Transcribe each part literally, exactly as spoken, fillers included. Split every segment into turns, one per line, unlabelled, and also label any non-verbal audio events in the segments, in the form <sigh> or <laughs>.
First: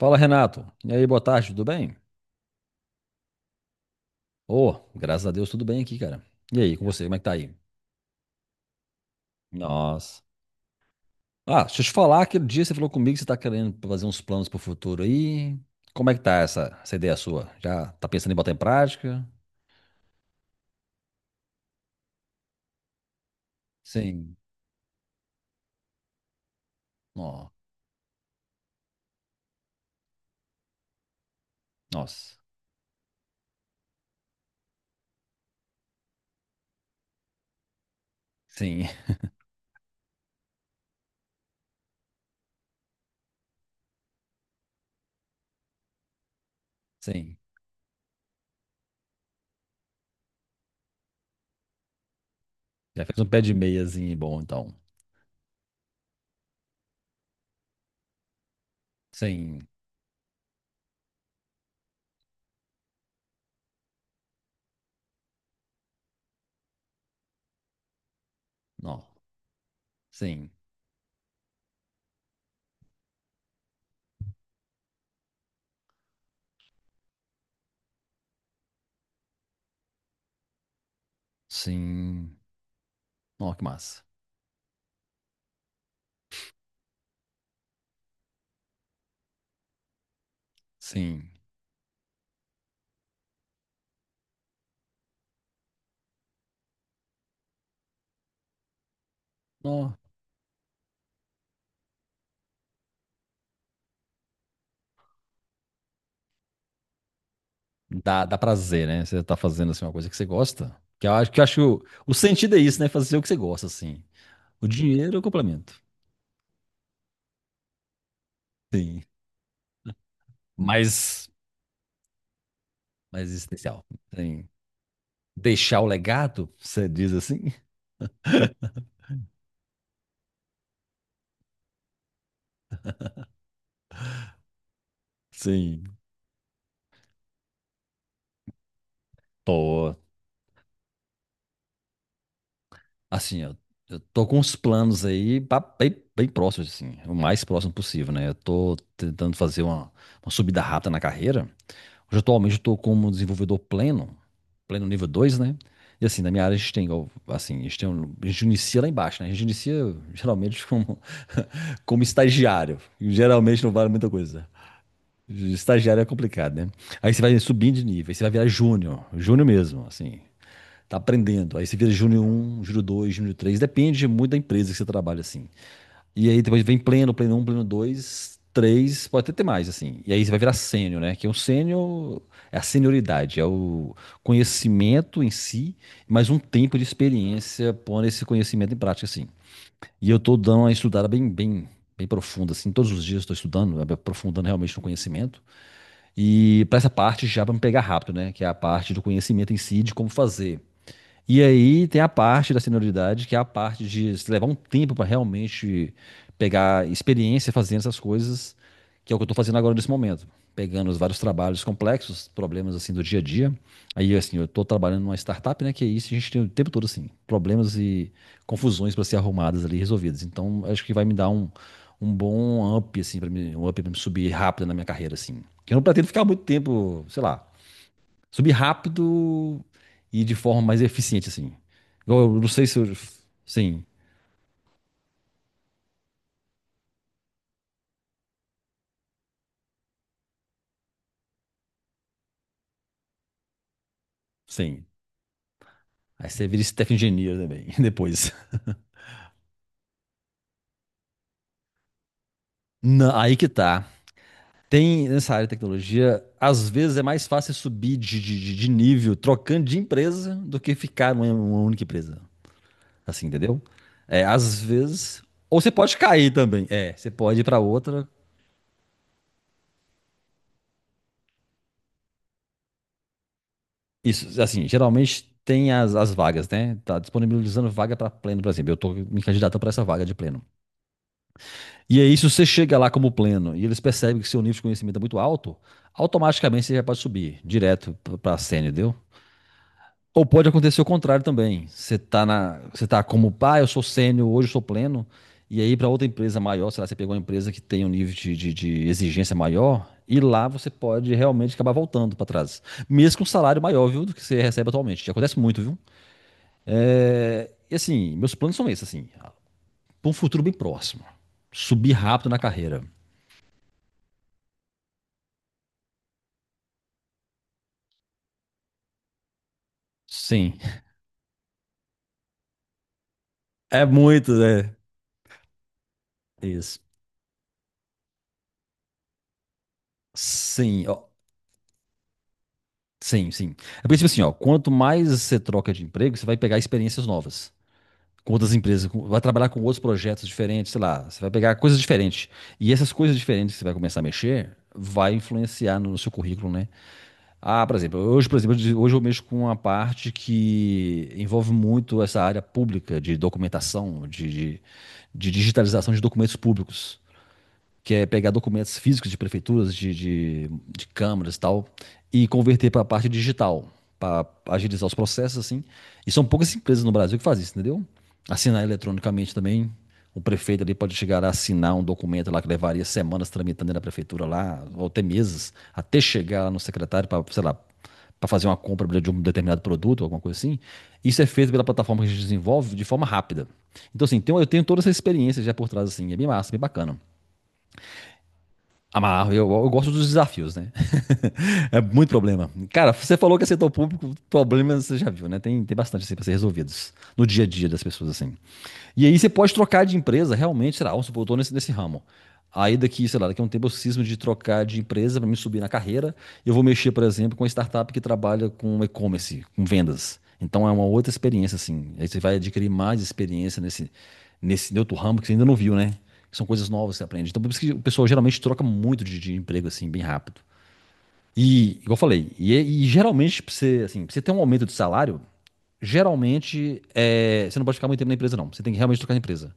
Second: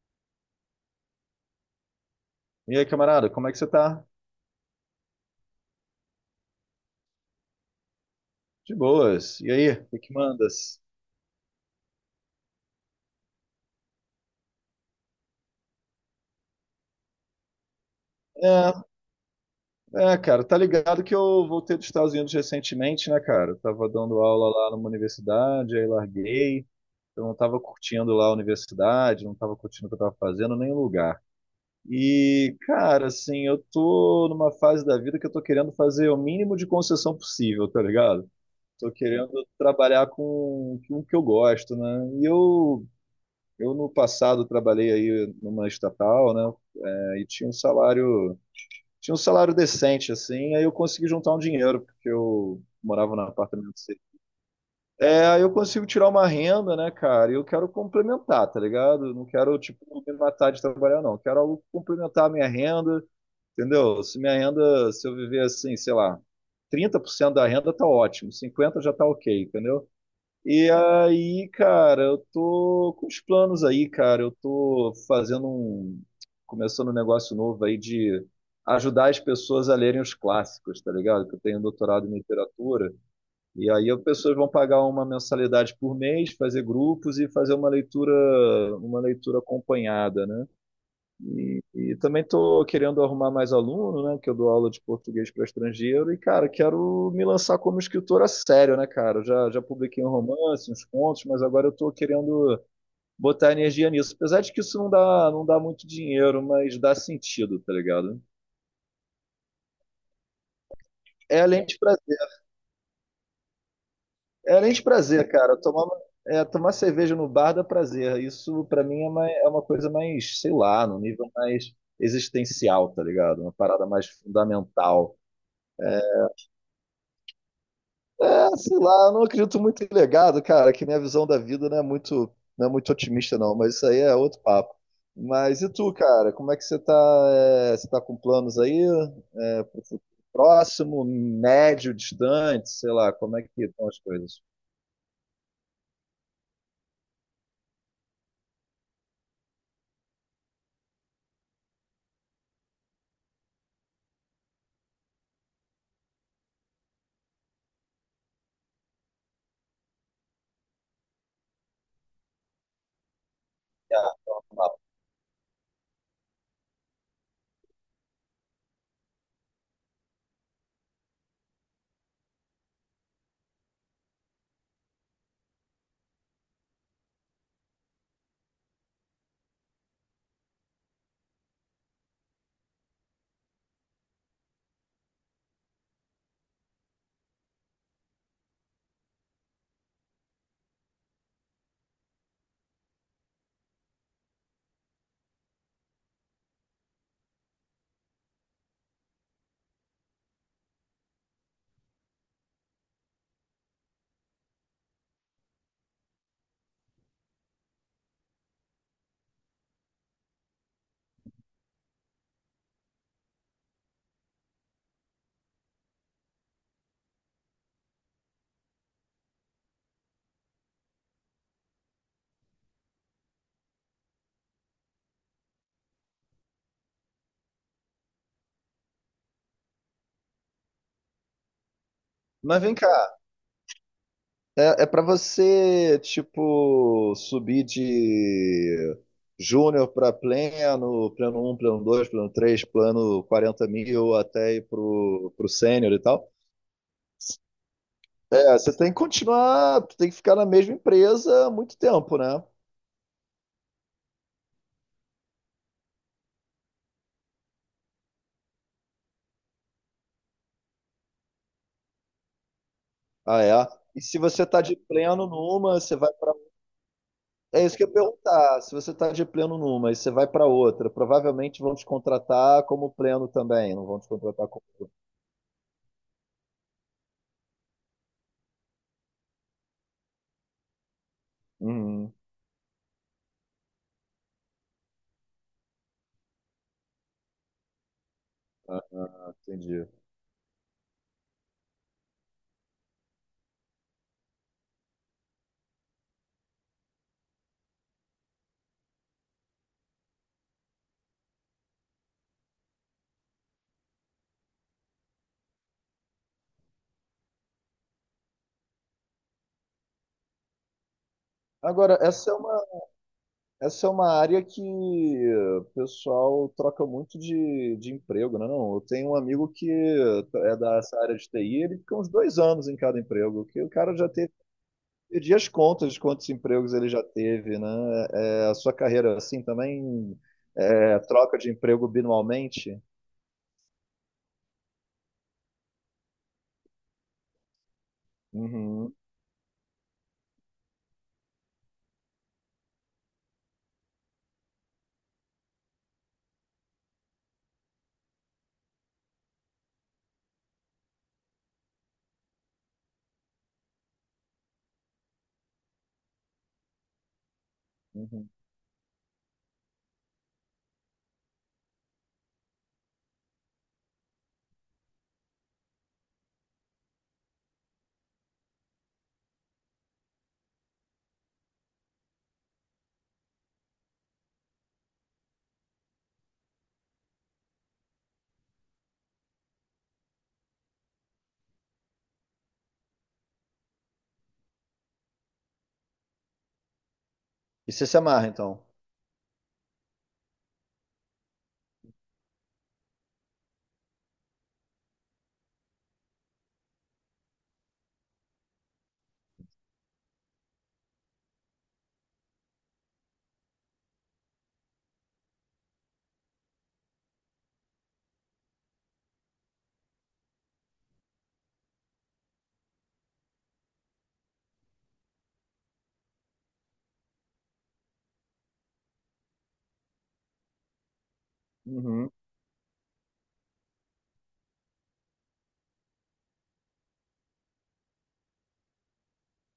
Fala, Renato. E aí, boa tarde, tudo bem?
E aí, camarada, como é que você tá?
Ô, graças a Deus, tudo bem aqui, cara. E aí, com você, como é que tá aí?
De boas. E aí, o que que
Nossa.
mandas?
Ah, deixa eu te falar, aquele dia você falou comigo que você tá querendo fazer uns planos pro futuro aí. Como é que tá essa, essa ideia sua? Já tá pensando em botar em
É,
prática?
é, cara, tá ligado que eu voltei dos Estados Unidos recentemente, né, cara? Eu tava dando
Sim.
aula lá numa universidade, aí larguei. Então, eu não
Ó,
tava curtindo lá a universidade, não tava curtindo o que eu tava fazendo, nem o lugar.
nossa.
E, cara, assim, eu tô numa fase da vida que eu tô querendo fazer o mínimo de concessão possível, tá ligado?
Sim,
Tô querendo trabalhar com, com o que eu gosto, né? E eu, eu no passado trabalhei aí numa estatal, né?
<laughs>
Aí
sim.
tinha um salário, tinha um salário decente, assim, aí eu consegui juntar um dinheiro, porque eu
Já
morava
fez
num
um pé de
apartamento C.
meiazinho bom, então.
É, aí eu consigo tirar uma renda, né, cara? E eu quero complementar, tá ligado? Eu não quero,
Sim.
tipo, me matar de trabalhar, não. Eu quero algo que complementar a minha renda, entendeu? Se minha renda, Se eu viver assim, sei lá, trinta por cento da renda tá ótimo, cinquenta por cento já tá
Não.
ok, entendeu?
Sim.
E aí, cara, eu tô com os planos aí, cara. Eu tô fazendo um. Começando um negócio novo aí de ajudar as pessoas a lerem os clássicos, tá ligado? Que eu tenho doutorado em
Sim.
literatura.
Ó, que
E aí as
massa.
pessoas vão pagar uma mensalidade por mês, fazer grupos e fazer uma leitura, uma leitura acompanhada, né?
Sim.
E, e também estou querendo arrumar mais aluno, né? Que eu dou aula de português para estrangeiro. E, cara, quero me lançar como escritor a sério, né, cara? Eu Já, já
Ó.
publiquei um romance, uns contos, mas agora eu estou querendo botar energia nisso. Apesar de que isso não dá, não dá muito dinheiro, mas dá sentido, tá ligado?
Dá, dá prazer, né? Você tá fazendo assim, uma coisa que você gosta. Que eu acho que
É
eu
além de
acho o
prazer.
sentido é isso, né? Fazer o que você gosta, assim.
É
O
além de
dinheiro é o
prazer, cara.
complemento.
Tomar, é, tomar cerveja no bar dá prazer. Isso, pra mim,
Sim.
é uma, é uma, coisa mais, sei lá, no nível
mais
mais existencial, tá
mais
ligado? Uma
existencial.
parada mais
Sim.
fundamental.
Deixar o legado, você diz assim?
Ah, sei lá, eu não acredito muito em legado, cara, que minha visão da vida não é muito, não é muito otimista, não, mas isso aí é outro papo. Mas e tu,
Sim.
cara, como é que você tá? É, você tá com planos aí? É, pro
Tô.
futuro próximo, médio, distante, sei lá, como é
Assim,
que
eu,
estão as
eu tô com
coisas?
uns planos aí ba- bem, bem próximos, assim. O mais próximo possível, né? Eu tô tentando fazer uma, uma subida rápida na carreira. Hoje, atualmente, eu estou como desenvolvedor pleno, pleno nível dois, né? E assim, na minha área a gente tem, igual, assim, a gente, tem um- a gente inicia lá embaixo, né? A gente inicia geralmente como, <laughs> como estagiário. E geralmente não vale muita
Ah,
coisa.
papo.
Estagiário é complicado, né? Aí você vai subindo de nível, aí você vai virar júnior, júnior mesmo, assim. Tá aprendendo. Aí você vira júnior um, júnior dois, júnior três. Depende muito da empresa que você trabalha, assim. E aí depois vem pleno, pleno um pleno dois três pode até ter mais, assim. E aí você vai virar sênior, né? Que é um sênior, é a senioridade, é o conhecimento em si, mas um tempo de experiência pondo esse conhecimento em prática, assim. E eu tô dando uma estudada bem, bem, bem profunda, assim. Todos os dias estou estudando, né? Aprofundando realmente no conhecimento. E para essa parte já para me pegar rápido, né? Que é a parte do conhecimento em si, de como fazer. E aí tem a parte da senioridade, que é a parte de se levar um tempo para realmente pegar experiência fazendo essas coisas, que é o que eu estou fazendo agora nesse momento. Pegando os vários trabalhos complexos, problemas assim do dia a dia. Aí, assim, eu estou trabalhando numa startup, né? Que é isso, a gente tem o tempo todo, assim, problemas e confusões para ser arrumadas ali, resolvidas. Então, acho que vai me dar um, um bom up, assim, para mim, um up para me subir rápido na minha carreira, assim. Que eu não pretendo ficar muito tempo, sei lá, subir rápido e de forma mais eficiente, assim. Igual eu não
Mas
sei
vem
se eu...
cá,
Sim,
é, é para você, tipo, subir de júnior para pleno, pleno um pleno dois pleno três plano quarenta mil, até ir
sim.
pro, pro sênior e
Aí
tal?
você vira staff engineer também, <laughs> depois.
É, você tem que continuar, tem que ficar na mesma empresa há muito tempo, né?
Não, aí que tá. Tem, nessa área de tecnologia, às vezes é mais fácil subir de, de, de- de nível trocando de empresa do que ficar numa numa única empresa. Assim,
Ah, é.
entendeu?
E se
É,
você tá
às
de
vezes...
pleno
Ou você
numa, você
pode
vai
cair
para.
também. É, você pode ir pra
É isso que eu ia
outra...
perguntar. Se você tá de pleno numa e você vai para outra, provavelmente vão te contratar como pleno também, não vão te
Isso,
contratar como.
assim, geralmente tem as, as vagas, né? Tá disponibilizando vaga pra pleno, por exemplo. Eu tô me candidatando pra essa vaga de pleno. E
Uhum.
aí, se você chega lá como pleno e eles percebem que seu nível de conhecimento é muito alto, automaticamente você já pode subir direto para sênior,
Ah,
entendeu?
entendi.
Ou pode acontecer o contrário também. Você tá na, você tá como, pá, eu sou sênior, hoje eu sou pleno, e aí para outra empresa maior, sei lá, você pegou uma empresa que tem um nível de, de, de exigência maior, e lá você pode realmente acabar voltando para trás. Mesmo com um salário maior, viu, do que você recebe atualmente. Já acontece muito, viu? É, e assim, meus planos são esses, assim, para um futuro bem próximo. Subir
Agora,
rápido
essa é
na
uma,
carreira.
essa é uma área que o pessoal troca muito de, de emprego, né? Não, eu tenho um amigo que
Sim.
é dessa área de T I, ele fica uns dois anos em cada emprego, que o
É
cara já
muito,
teve
né?
perdi as contas de quantos empregos
Isso.
ele já teve, né? É, a sua carreira, assim, também
Sim,
é,
ó.
troca de emprego binualmente?
Sim, sim. É porque, tipo assim, ó, quanto mais você troca de emprego, você vai pegar experiências novas. Com outras empresas,
Uhum,
com- vai trabalhar com outros projetos diferentes, sei lá, você vai pegar coisas diferentes. E essas coisas diferentes que você vai começar a mexer, vai influenciar no seu currículo, né? Ah, por exemplo, hoje, por exemplo, hoje eu mexo com uma parte que envolve muito essa área pública de documentação, de, de de digitalização de documentos públicos. Que é
uhum.
pegar documentos físicos de prefeituras, de, de, de câmaras e tal, e converter para a parte digital, para agilizar os processos, assim. E são poucas empresas no Brasil que fazem isso, entendeu? Assinar eletronicamente também. O prefeito ali pode chegar a assinar um documento lá que levaria semanas tramitando na prefeitura lá, ou até meses, até chegar lá no secretário para, sei lá, para fazer uma compra de um determinado produto, alguma coisa assim. Isso é feito pela plataforma que a gente desenvolve de forma rápida. Então, assim, tem- eu tenho toda essa experiência já por trás, assim, é bem massa, bem bacana.
E você se amarra, então?
Amarro, eu, eu gosto dos desafios, né? <laughs> É muito problema. Cara, você falou que é setor público, problemas você já viu, né? Tem, tem bastante assim para ser resolvidos no dia a dia das pessoas, assim. E aí você pode trocar de empresa, realmente, será? Vamos supor, eu tô nesse, nesse ramo. Aí daqui, sei lá, daqui a um tempo eu cismo de trocar de empresa para me subir na carreira. Eu vou mexer, por exemplo, com uma startup que trabalha com e-commerce, com vendas. Então é uma outra experiência, assim. Aí você vai adquirir mais experiência nesse, nesse outro ramo que você ainda não viu, né? São coisas novas que você aprende. Então, por isso que o pessoal geralmente troca muito de, de emprego, assim, bem rápido. E, igual eu
Uhum,
falei, e, é, e geralmente, pra você, assim, pra você ter um aumento de salário, geralmente, é, você não pode ficar muito tempo na empresa, não. Você tem que realmente trocar de empresa.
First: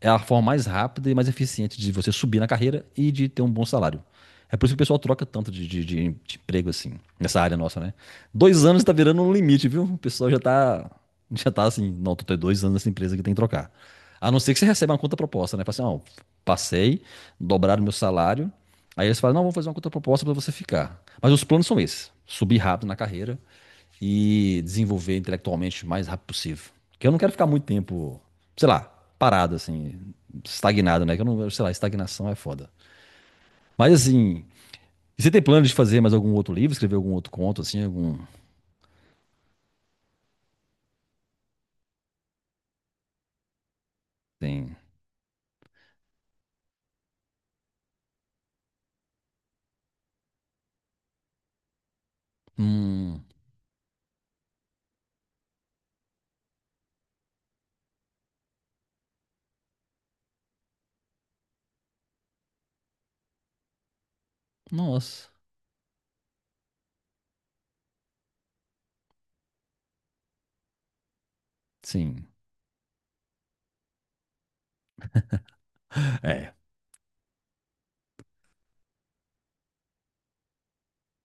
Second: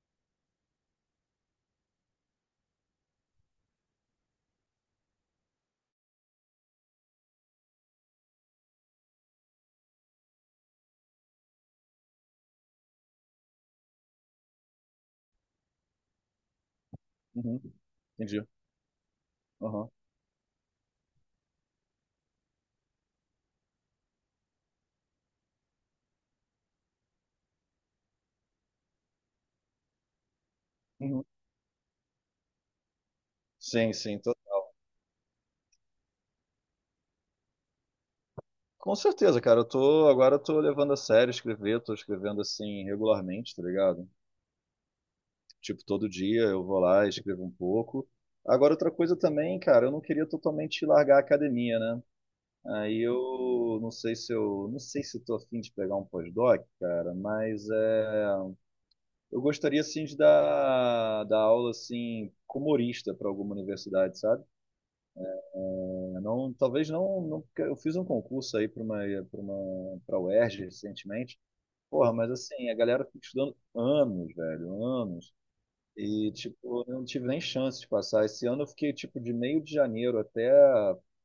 É a forma mais rápida e mais eficiente de você subir na carreira e de ter um bom salário. É por isso que o pessoal troca tanto de, de, de- emprego assim, nessa área nossa, né? Dois anos tá virando um limite, viu? O pessoal já tá, já tá assim, não, tô tem dois anos nessa empresa que tem que trocar. A não ser que você receba uma contraproposta, né? Fala assim, ó, passei,
uhum.
dobraram meu
Entendi.
salário. Aí eles falam, não, vamos fazer uma
Aham.
contraproposta para você ficar. Mas os planos são esses: subir rápido na carreira e desenvolver intelectualmente o mais rápido possível. Porque eu não quero ficar muito tempo, sei lá, parado, assim, estagnado, né? Que
Uhum.
eu não, sei lá, estagnação é foda. Mas
Sim, sim. tô-
assim, e você tem plano de fazer mais algum outro livro, escrever algum outro conto, assim, algum.
Com certeza, cara. Eu tô, agora eu tô levando a sério escrever, tô escrevendo assim regularmente, tá ligado?
Tem.
Tipo, todo dia eu vou lá e escrevo um pouco. Agora, outra coisa também, cara, eu não queria totalmente largar a academia, né? Aí
Hum.
eu não sei se eu não sei se eu tô afim de pegar um pós-doc, cara, mas é, eu gostaria assim de dar, dar aula assim como humorista para alguma universidade, sabe?
Nossa.
É, não, talvez não, não, porque eu fiz um concurso aí para uma para uma para a UERJ recentemente. Porra,
Sim.
mas assim, a galera fica estudando anos, velho, anos. E,
É.
tipo, eu não tive nem chance de passar. Esse ano eu fiquei, tipo, de meio de janeiro até,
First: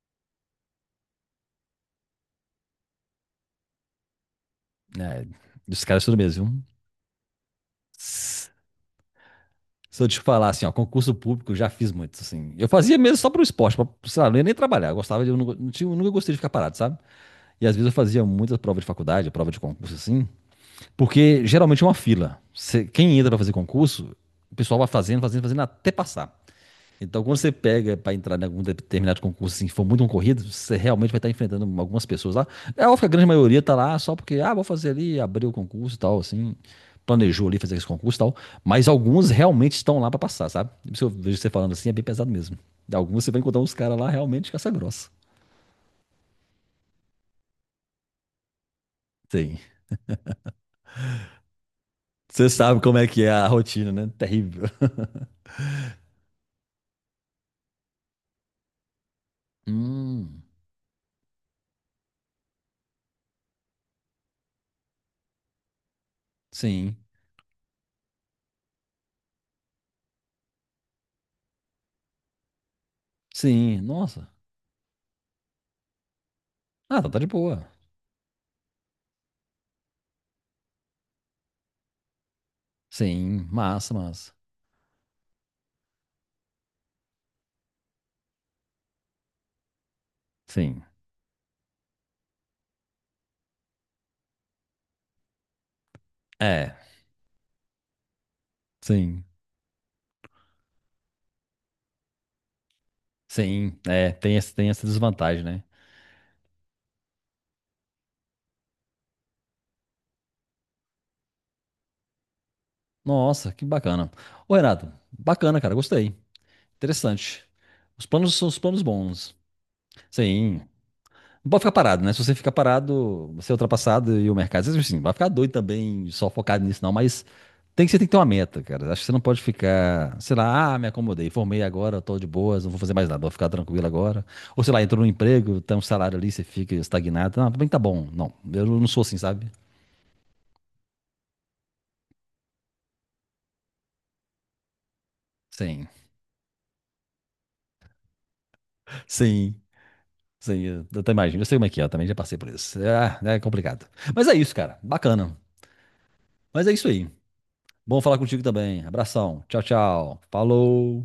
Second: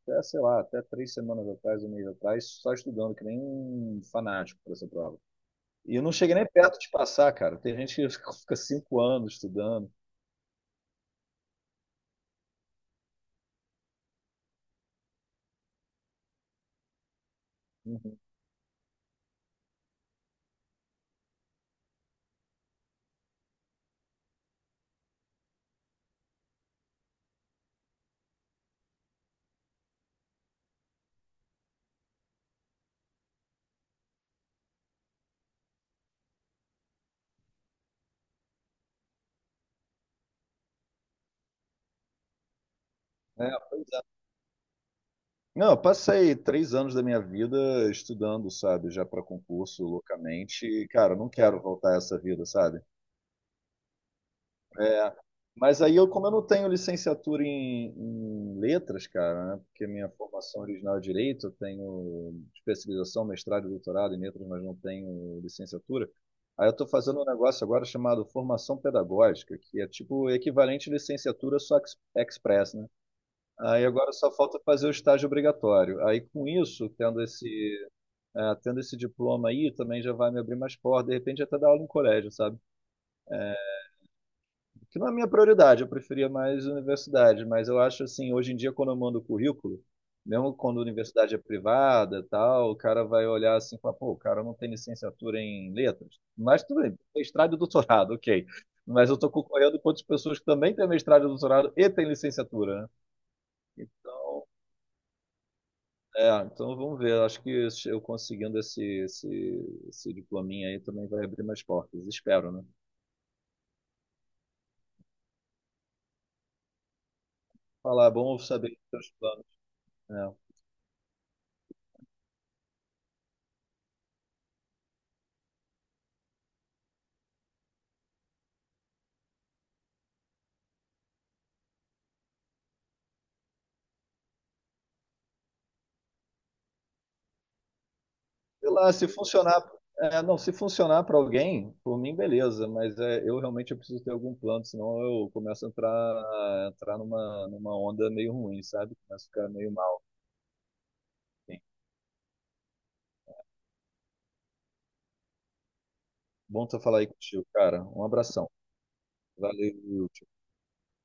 até, sei lá, até três semanas atrás, um mês atrás, só estudando, que nem um fanático para essa prova.
É os
E eu
caras
não
tudo
cheguei
mesmo,
nem
viu?
perto de passar, cara. Tem gente que <laughs>
Se
fica cinco anos estudando.
eu te falar assim, ó, concurso público, eu já fiz muito, assim. Eu fazia mesmo só pro esporte, pra, sei lá, não ia nem trabalhar. Eu gostava de. Eu, não, não tinha- eu nunca gostei de ficar parado, sabe? E às vezes eu
Uhum.
fazia muitas provas de faculdade, prova de concurso assim, porque geralmente é uma fila. Você- quem entra para fazer concurso, o pessoal vai fazendo, fazendo, fazendo até passar. Então, quando você pega para entrar em algum determinado concurso, assim, que for muito concorrido, você realmente vai estar enfrentando algumas pessoas lá. É óbvio que a grande maioria está lá só porque, ah, vou fazer ali, abrir o concurso e tal, assim, planejou ali fazer esse concurso e tal. Mas alguns realmente estão lá para passar, sabe? Se eu vejo você falando assim, é bem pesado mesmo. Alguns você vai encontrar uns
É.
caras lá realmente caça grossa.
Não, eu passei três anos da minha vida estudando, sabe, já para
Sim.
concurso loucamente. E, cara, eu não quero voltar a essa vida,
Você
sabe?
sabe como é que é a rotina, né? Terrível.
É, mas aí eu, como eu não tenho licenciatura em, em letras, cara, né? Porque minha
Hum,
formação original é direito, eu tenho especialização, mestrado e doutorado em letras, mas não tenho licenciatura. Aí eu estou
sim.
fazendo um negócio agora chamado formação pedagógica, que é tipo o equivalente à licenciatura só ex- express, né?
Sim.
Aí agora
Nossa.
só falta fazer o estágio obrigatório. Aí com isso,
Ah, tá, tá
tendo
de
esse,
boa.
eh, tendo esse diploma aí, também já vai me abrir mais portas, de repente até dar aula em colégio, sabe?
Sim. Massa, massa.
Que não é a minha prioridade, eu preferia mais universidade, mas eu acho assim, hoje em dia, quando eu mando currículo, mesmo quando a
Sim.
universidade é privada tal, o cara vai olhar assim e falar, pô, o cara não tem licenciatura em letras, mas
É.
tudo bem, mestrado e doutorado, <laughs> ok. Mas eu
Sim.
estou concorrendo com outras pessoas que também têm mestrado e doutorado e têm licenciatura, né?
Sim. É, tem, esse- tem essa desvantagem, né?
É, então vamos ver. Acho que eu conseguindo esse, esse, esse diplominha aí também vai abrir mais portas. Espero, né?
Nossa, que bacana. Ô, Renato, bacana, cara. Gostei. Interessante. Os
Falar, "É
planos
bom
são os
saber
planos
dos teus
bons.
planos. Né?
Sim. Não pode ficar parado, né? Se você ficar parado, você é ultrapassado e o mercado. Às vezes, assim, vai ficar doido também, só focado nisso, não, mas tem que, você tem que ter uma meta, cara. Acho que você não pode ficar, sei lá, ah, me acomodei, formei agora, tô de boas, não vou fazer mais nada, vou ficar tranquilo agora. Ou sei lá, entrou no emprego, tem um salário ali, você fica estagnado. Não, também tá bom. Não, eu
Sei
não
lá,
sou
se
assim, sabe?
funcionar, é, não, se funcionar para alguém, por mim, beleza, mas é, eu realmente eu preciso ter algum plano, senão eu começo a
Sim,
entrar, entrar numa, numa onda meio ruim, sabe? Começo a ficar
sim,
meio mal.
sim. Eu eu até imagino, eu sei
Assim.
como é que é, eu também já passei por isso. É, é complicado. Mas é isso, cara. Bacana.
Bom
Mas é
tu
isso
falar aí
aí.
contigo, cara.
Bom
Um
falar contigo
abração.
também. Abração. Tchau,
Valeu.
tchau. Falou.